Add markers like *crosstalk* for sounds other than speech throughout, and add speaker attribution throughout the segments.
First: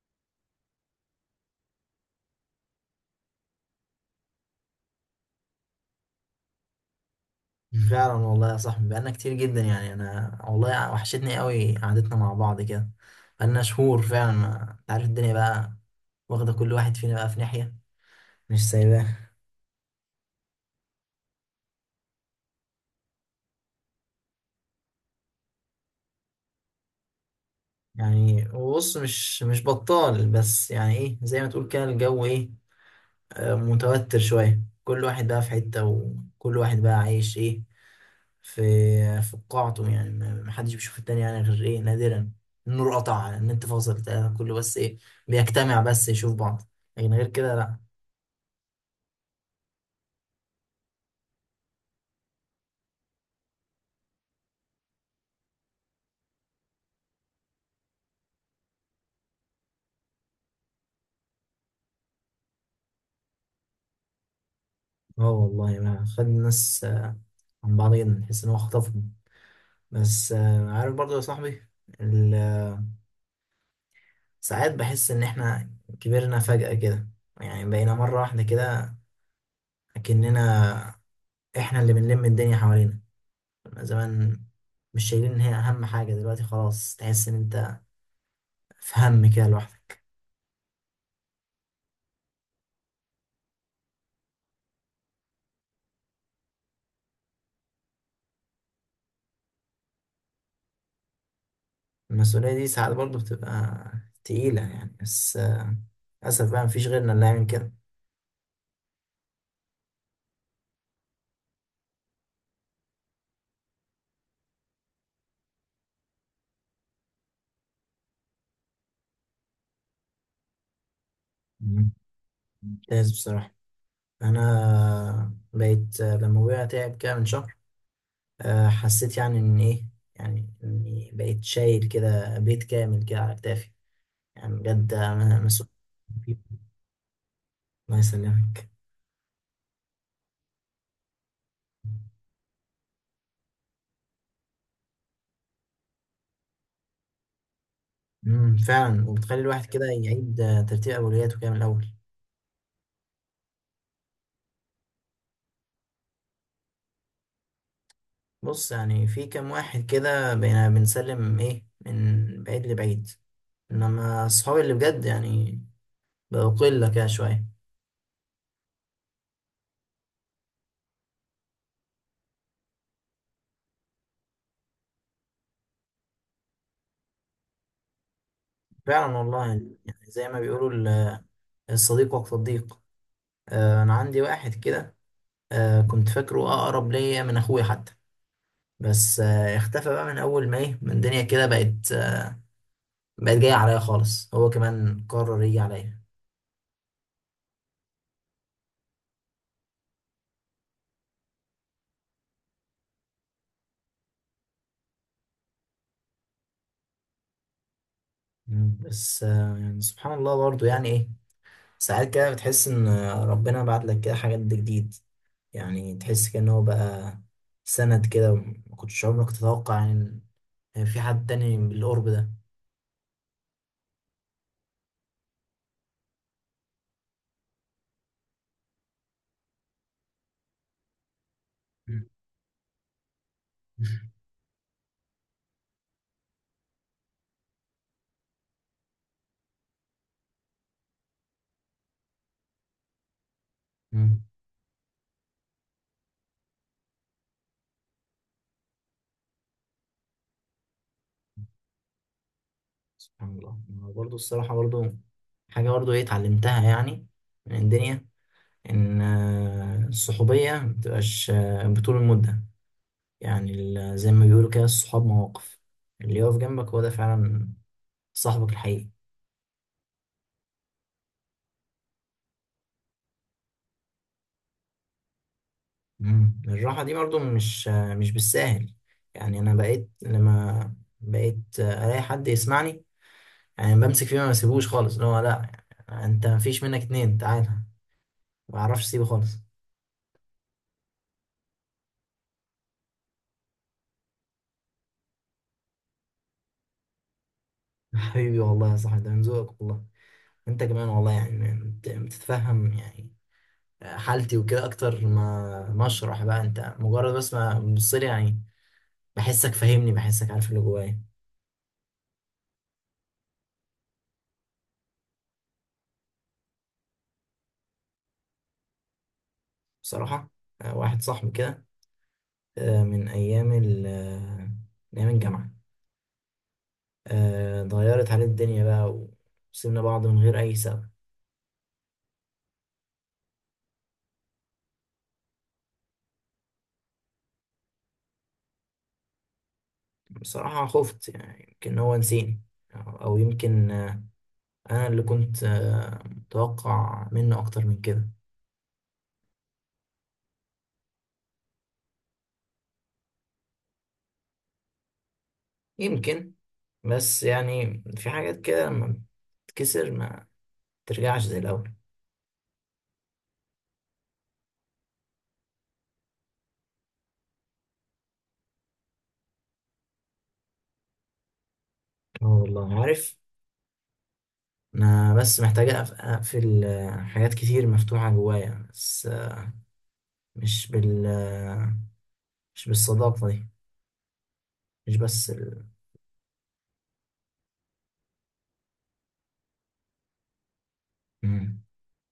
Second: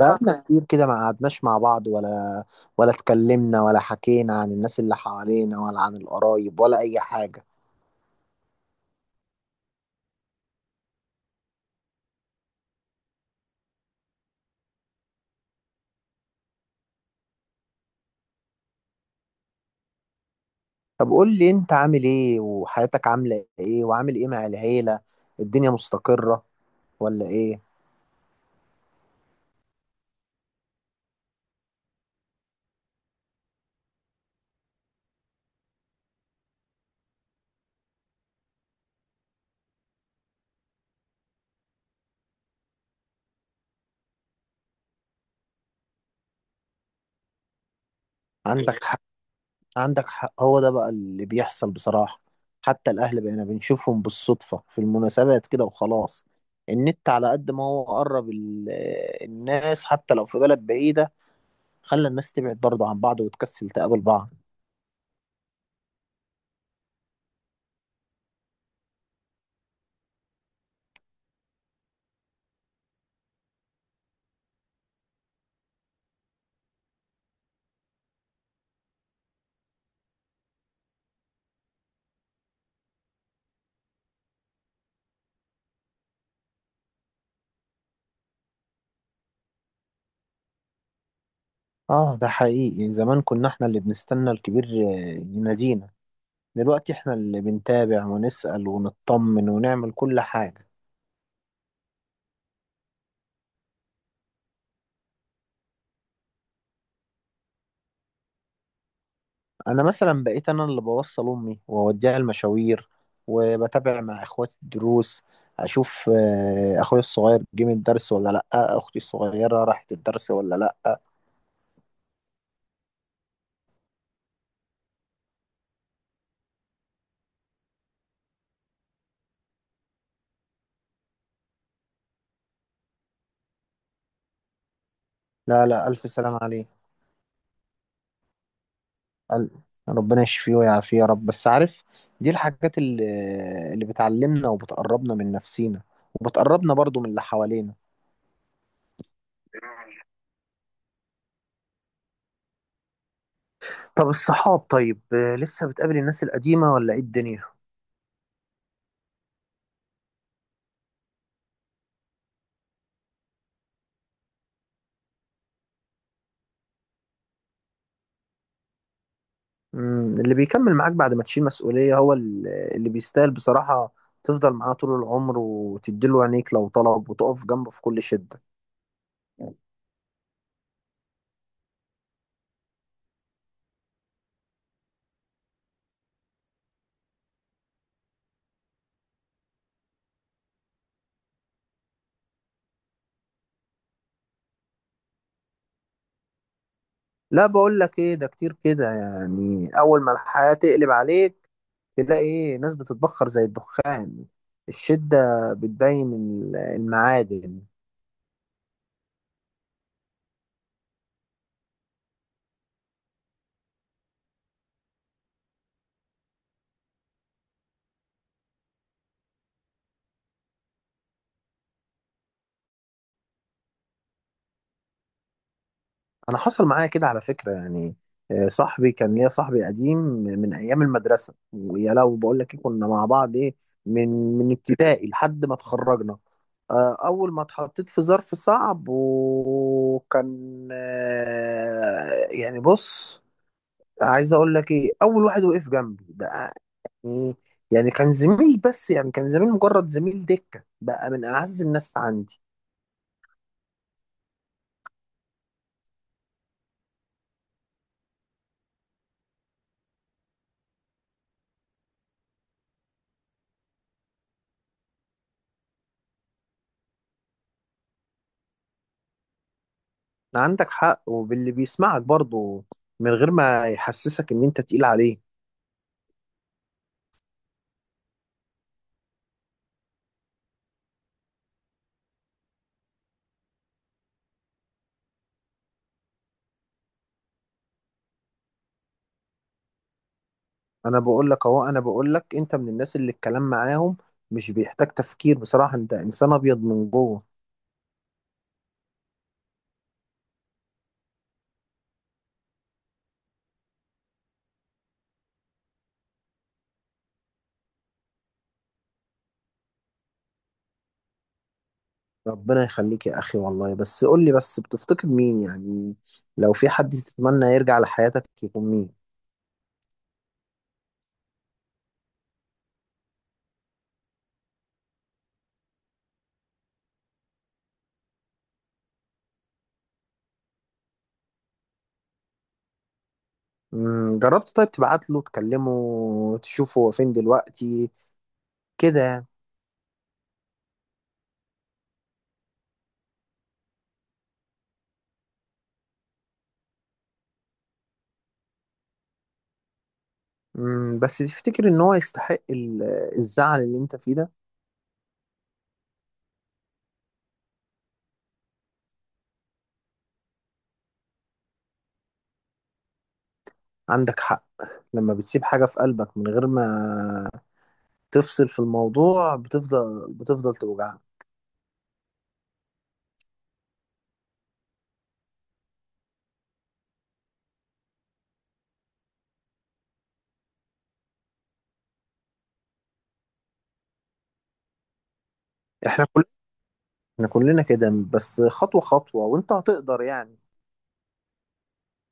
Speaker 1: بقالنا كتير كده ما قعدناش مع بعض ولا اتكلمنا، ولا حكينا عن الناس اللي حوالينا، ولا عن القرايب، ولا أي حاجة.
Speaker 2: فعلا والله يا صاحبي، بقالنا كتير جدا، يعني انا والله وحشتني قوي قعدتنا مع بعض كده. بقالنا شهور فعلا، ما انت عارف الدنيا بقى، واخده كل واحد فينا بقى في ناحيه، مش سايباه.
Speaker 1: طب قول لي أنت عامل إيه، وحياتك عاملة إيه، وعامل إيه مع العيلة؟ الدنيا مستقرة ولا إيه؟
Speaker 2: يعني بص، مش بطال، بس يعني ايه، زي ما تقول كده الجو ايه. متوتر شويه، كل واحد بقى في حته، وكل واحد بقى عايش ايه في في قاعته، يعني ما حدش بيشوف التاني يعني غير ايه نادرا. النور قطع، النت فاصل، بتاع كله، بس ايه، بيجتمع بس يشوف بعض، لكن غير كده لا.
Speaker 1: عندك حق. عندك حق، هو ده بقى اللي بيحصل بصراحة. حتى الأهل بقينا بنشوفهم بالصدفة في المناسبات كده وخلاص. النت على قد ما هو قرب ال-، الناس حتى لو في بلد بعيدة، خلى الناس تبعد برضه عن بعض وتكسل تقابل بعض.
Speaker 2: اه والله، ما خد الناس عن بعض جدا، نحس ان هو خطفهم. بس عارف برضو يا صاحبي، ال- ساعات بحس ان احنا كبرنا فجأة كده. يعني بقينا مرة واحدة كده، اكننا احنا اللي بنلم الدنيا حوالينا، كنا زمان مش شايلين ان هي اهم حاجة، دلوقتي خلاص تحس ان انت في هم كده لوحدك.
Speaker 1: اه، ده حقيقي. زمان كنا احنا اللي بنستنى الكبير ينادينا، دلوقتي احنا اللي بنتابع ونسأل ونطمن ونعمل كل حاجة.
Speaker 2: المسؤولية دي ساعات برضو بتبقى تقيلة يعني، بس للأسف بقى مفيش غيرنا اللي يعمل كده.
Speaker 1: انا مثلا بقيت انا اللي بوصل امي واوديها المشاوير، وبتابع مع اخواتي الدروس، اشوف اخويا الصغير جه من الدرس ولا لا، اختي الصغيرة راحت الدرس ولا لا.
Speaker 2: مم. ممتاز بصراحة. انا بقيت لما ابويا تعب كده من شهر، حسيت يعني ان ايه، يعني اني بقيت شايل كده بيت كامل كده على كتافي، يعني بجد أنا
Speaker 1: لا
Speaker 2: مسؤول.
Speaker 1: لا، الف سلام عليك.
Speaker 2: الله يسلمك.
Speaker 1: قال- ربنا يشفيه ويعافيه يا رب. بس عارف، دي الحاجات اللي بتعلمنا وبتقربنا من نفسينا، وبتقربنا برضو من اللي حوالينا.
Speaker 2: فعلا، وبتخلي الواحد كده يعيد ترتيب اولوياته كده من الاول.
Speaker 1: طب الصحاب؟ طيب لسه بتقابل الناس القديمة ولا ايه الدنيا؟
Speaker 2: بص، يعني في كام واحد كده بقينا بنسلم ايه من بعيد لبعيد، انما اصحابي اللي بجد يعني بقوا قله كده شويه.
Speaker 1: مم، اللي بيكمل معاك بعد ما تشيل مسؤولية هو اللي بيستاهل بصراحة تفضل معاه طول العمر، وتديله عينيك لو طلب، وتقف جنبه في كل شدة.
Speaker 2: فعلا والله يعني، زي ما بيقولوا ال- الصديق وقت الضيق. انا عندي واحد كده، كنت فاكره اقرب ليا من اخويا حتى. بس اختفى بقى من اول ما ايه من الدنيا كده بقت بقت جايه عليا خالص، هو كمان قرر يجي عليا.
Speaker 1: لا، بقول لك ايه، ده كتير كده. يعني اول ما الحياة تقلب عليك تلاقي ايه، ناس بتتبخر زي الدخان. الشدة بتبين المعادن.
Speaker 2: مم. بس يعني سبحان الله برضو، يعني ايه، ساعات كده بتحس ان ربنا بعت لك كده حاجات جديد، يعني تحس كأنه هو بقى سند كده، ما كنتش عمرك تتوقع يعني إن في حد تاني بالقرب ده.
Speaker 1: انا حصل معايا كده على فكرة يعني. صاحبي كان ليا، صاحبي قديم من ايام المدرسة، ويا
Speaker 2: مم.
Speaker 1: لو بقول لك إيه، كنا مع بعض ايه. من
Speaker 2: *laughs*
Speaker 1: من ابتدائي لحد ما اتخرجنا. اول ما اتحطيت في ظرف صعب وكان يعني بص،
Speaker 2: مم.
Speaker 1: عايز اقول لك ايه، اول واحد وقف جنبي ده، مم. يعني كان زميل، بس يعني كان زميل، مجرد زميل دكة، بقى من أعز الناس عندي.
Speaker 2: سبحان الله. برضه الصراحة برضه حاجة برضو ايه اتعلمتها يعني من الدنيا، ان الصحوبية مبتبقاش بطول المدة. يعني زي ما بيقولوا كده الصحاب مواقف، اللي يقف جنبك هو ده فعلا صاحبك الحقيقي.
Speaker 1: عندك حق. وباللي بيسمعك برضه من غير ما يحسسك إن أنت تقيل عليه.
Speaker 2: مم. الراحة دي برضو مش بالساهل. يعني انا بقيت لما بقيت الاقي حد يسمعني، يعني بمسك فيه ما بسيبوش خالص، اللي هو لا انت مفيش منك اتنين، تعالى ما بعرفش اسيبه خالص.
Speaker 1: أنا بقول لك أهو، أنا بقول لك، أنت من الناس اللي الكلام معاهم مش بيحتاج تفكير بصراحة. أنت إنسان أبيض من جوه.
Speaker 2: *laughs* حبيبي والله يا صاحبي، ده من ذوقك والله. انت كمان والله، يعني بتتفهم يعني حالتي وكده، اكتر ما اشرح بقى، انت مجرد بس ما تبص لي يعني، بحسك فاهمني، بحسك عارف اللي جوايا.
Speaker 1: ربنا يخليك يا أخي والله. بس قول لي، بس بتفتقد مين يعني؟ لو في حد تتمنى يرجع لحياتك، يكون مين؟
Speaker 2: بصراحه واحد صاحبي كده، آه، من ايام ال آه، من ايام الجامعه، اتغيرت عليه الدنيا بقى، وسيبنا بعض من غير اي سبب.
Speaker 1: مم. جربت طيب تبعت له، تكلمه، تشوفه هو فين دلوقتي كده يعني.
Speaker 2: بصراحه خفت يعني، يمكن هو نسيني، أو يمكن انا اللي كنت متوقع منه اكتر من كده.
Speaker 1: مم، بس تفتكر ان هو يستحق الزعل اللي انت فيه ده؟
Speaker 2: يمكن، بس يعني في حاجات كده لما بتتكسر ما ترجعش زي الاول.
Speaker 1: عندك حق. لما بتسيب حاجة في قلبك من غير ما تفصل في الموضوع، بتفضل توجعك.
Speaker 2: اه والله، عارف. انا بس محتاج اقفل حاجات كتير مفتوحة جوايا، بس مش بال آه، مش بالصداقة دي، مش بس
Speaker 1: احنا كل احنا كلنا كده. بس خطوة خطوة وانت هتقدر يعني.
Speaker 2: مم.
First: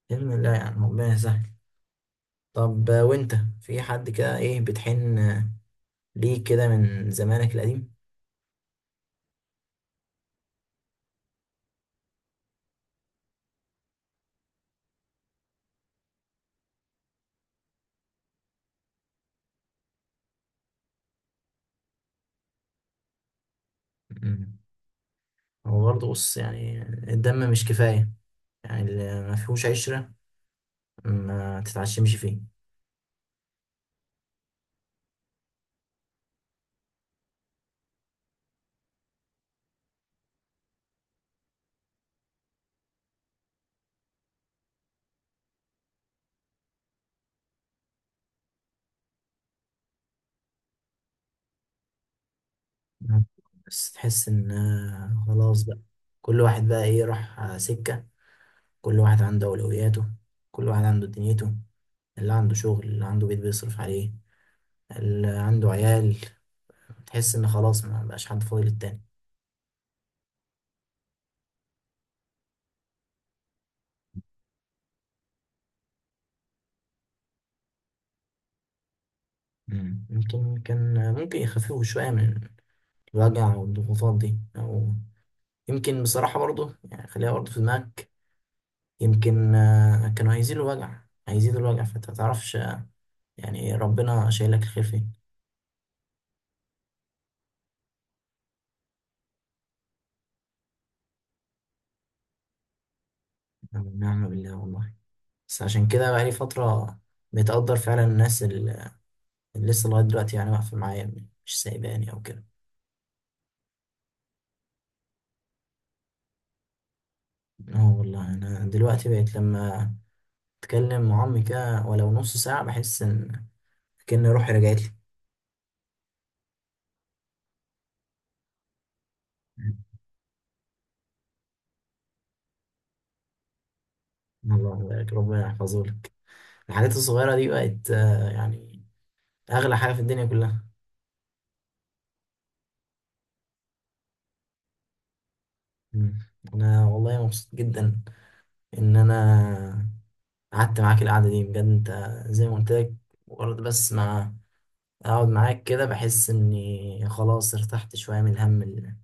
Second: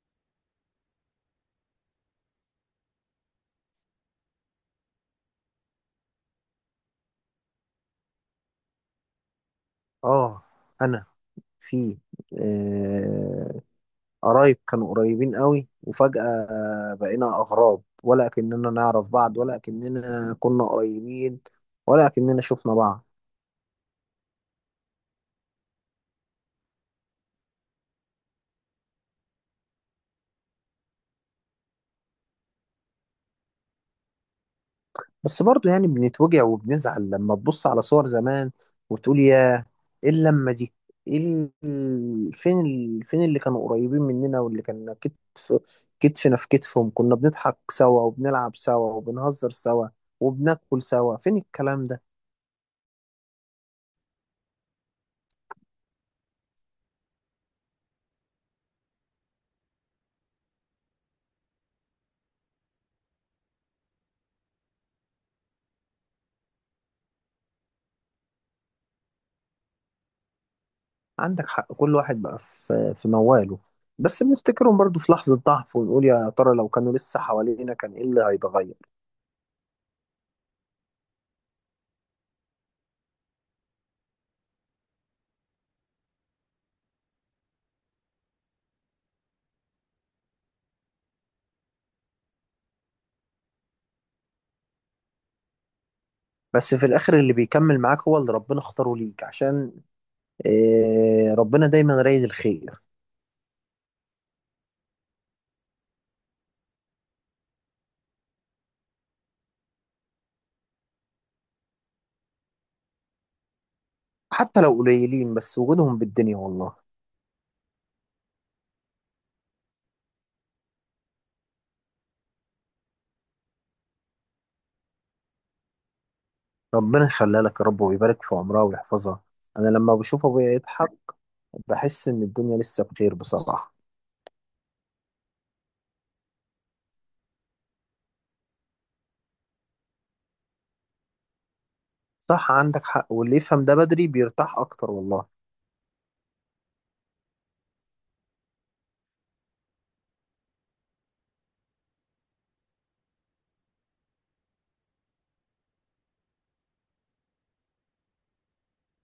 Speaker 2: بإذن الله يعني، ربنا يسهل. طب وانت في حد كده ايه بتحن ليه كده من زمانك القديم؟
Speaker 1: اه، انا في آه، قرايب كانوا قريبين قوي، وفجأة بقينا اغراب، ولا كأننا نعرف بعض، ولا كأننا كنا قريبين، ولا كأننا شفنا بعض.
Speaker 2: مم. هو برضه بص يعني، الدم مش كفاية، يعني اللي ما فيهوش عشرة ما تتعشمش فيه.
Speaker 1: بس برضو يعني بنتوجع وبنزعل لما تبص على صور زمان وتقول، يا ايه اللمة دي؟ ايه فين ال... فين اللي كانوا قريبين مننا، واللي كان كتف كتفنا في كتفهم، كنا بنضحك سوا، وبنلعب سوا، وبنهزر سوا، وبناكل سوا؟ فين الكلام ده؟
Speaker 2: مم. بس تحس ان خلاص بقى، كل واحد بقى ايه راح سكة، كل واحد عنده أولوياته، كل واحد عنده دنيته، اللي عنده شغل، اللي عنده بيت بيصرف عليه، اللي عنده عيال، تحس إن خلاص ما بقاش حد فاضي للتاني.
Speaker 1: عندك حق. كل واحد بقى في مواله. بس بنفتكرهم برضو في لحظة ضعف، ونقول يا ترى لو كانوا لسه حوالينا، كان ايه اللي هيتغير؟
Speaker 2: مم. يمكن كان ممكن يخففوا شوية من الوجع والضغوطات دي، أو يمكن بصراحة برضه، يعني خليها برضه في دماغك، يمكن كانوا هيزيدوا الوجع، هيزيدوا الوجع، فأنت متعرفش يعني إيه، ربنا شايلك الخير فين.
Speaker 1: بس في الاخر، اللي بيكمل معاك هو اللي ربنا اختاره ليك، عشان إيه، ربنا دايما رايد الخير.
Speaker 2: نعم نعم، بالله والله، بس عشان كده بقالي فترة بتقدر فعلا الناس، لسه لغاية دلوقتي يعني واقفة معايا، مش سايباني أو كده.
Speaker 1: حتى لو قليلين، بس وجودهم بالدنيا والله.
Speaker 2: اه والله، أنا دلوقتي بقيت لما أتكلم مع أمي كده ولو نص ساعة، بحس إن كأن روحي رجعت لي.
Speaker 1: ربنا يخليها لك يا رب، ويبارك في عمرها ويحفظها. انا لما بشوف ابويا يضحك بحس ان الدنيا لسه بخير بصراحة.
Speaker 2: الله يبارك، ربنا يحفظهولك. الحاجات الصغيرة دي بقت يعني أغلى حاجة في الدنيا كلها.
Speaker 1: صح، عندك حق. واللي يفهم ده بدري بيرتاح اكتر والله.
Speaker 2: مم. أنا والله مبسوط جدا إن أنا قعدت معاك القعدة دي، بجد أنت زي ما قلت لك، مجرد بس ما أقعد معاك كده بحس إني خلاص ارتحت شوية من الهم اللي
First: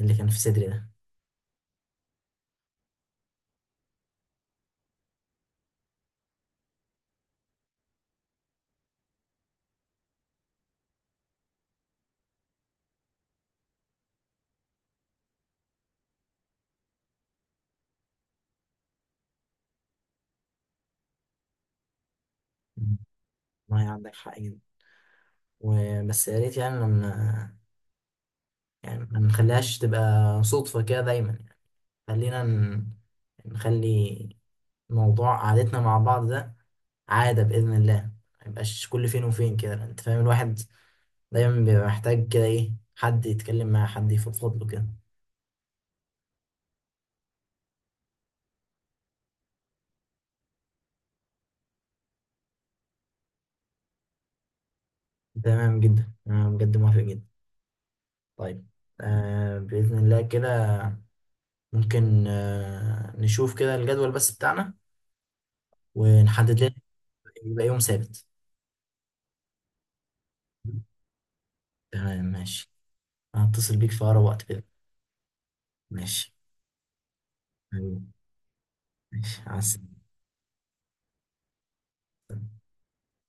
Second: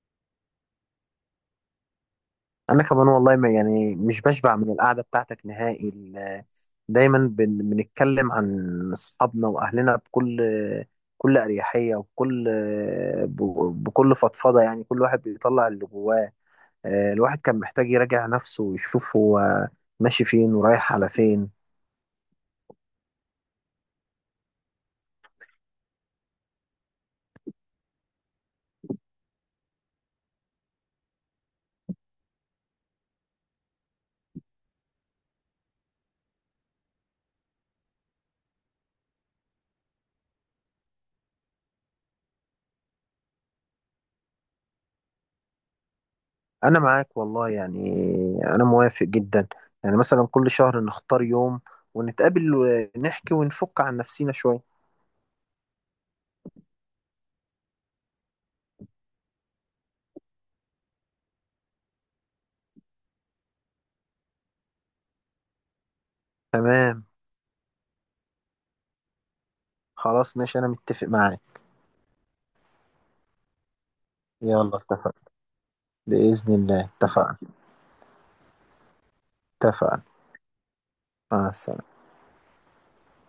Speaker 2: اللي كان في صدري ده.
Speaker 1: انا كمان والله، ما يعني مش بشبع من القعدة بتاعتك نهائي. دايما بنتكلم عن اصحابنا واهلنا بكل، اريحية، وبكل، بكل فضفضة. يعني كل واحد بيطلع اللي جواه. الواحد كان محتاج يراجع نفسه، ويشوف هو ماشي فين ورايح على فين.
Speaker 2: ما هي عندك حق جدا، وبس يا ريت يعني لما، يعني ما نخليهاش تبقى صدفة كده دايما يعني، خلينا نخلي موضوع قعدتنا مع بعض ده عادة بإذن الله، ما يبقاش كل فين وفين كده، انت فاهم، الواحد دايما بيبقى محتاج كده ايه حد يتكلم معاه، حد يفضفض له كده.
Speaker 1: انا معاك والله يعني، انا موافق جدا. يعني مثلا كل شهر نختار يوم ونتقابل ونحكي ونفك عن نفسينا شوية.
Speaker 2: تمام جدا، انا بجد موافق جدا. طيب، بإذن الله كده ممكن نشوف كده الجدول بس بتاعنا، ونحدد لنا
Speaker 1: تمام.
Speaker 2: يبقى يوم ثابت.
Speaker 1: خلاص ماشي، انا متفق معاك.
Speaker 2: تمام ماشي، هتصل بيك في أقرب وقت كده.
Speaker 1: يلا، اتفقنا.
Speaker 2: ماشي
Speaker 1: بإذن الله اتفقنا.
Speaker 2: حبيبي. ماشي عسل.
Speaker 1: اتفقنا، مع السلامة.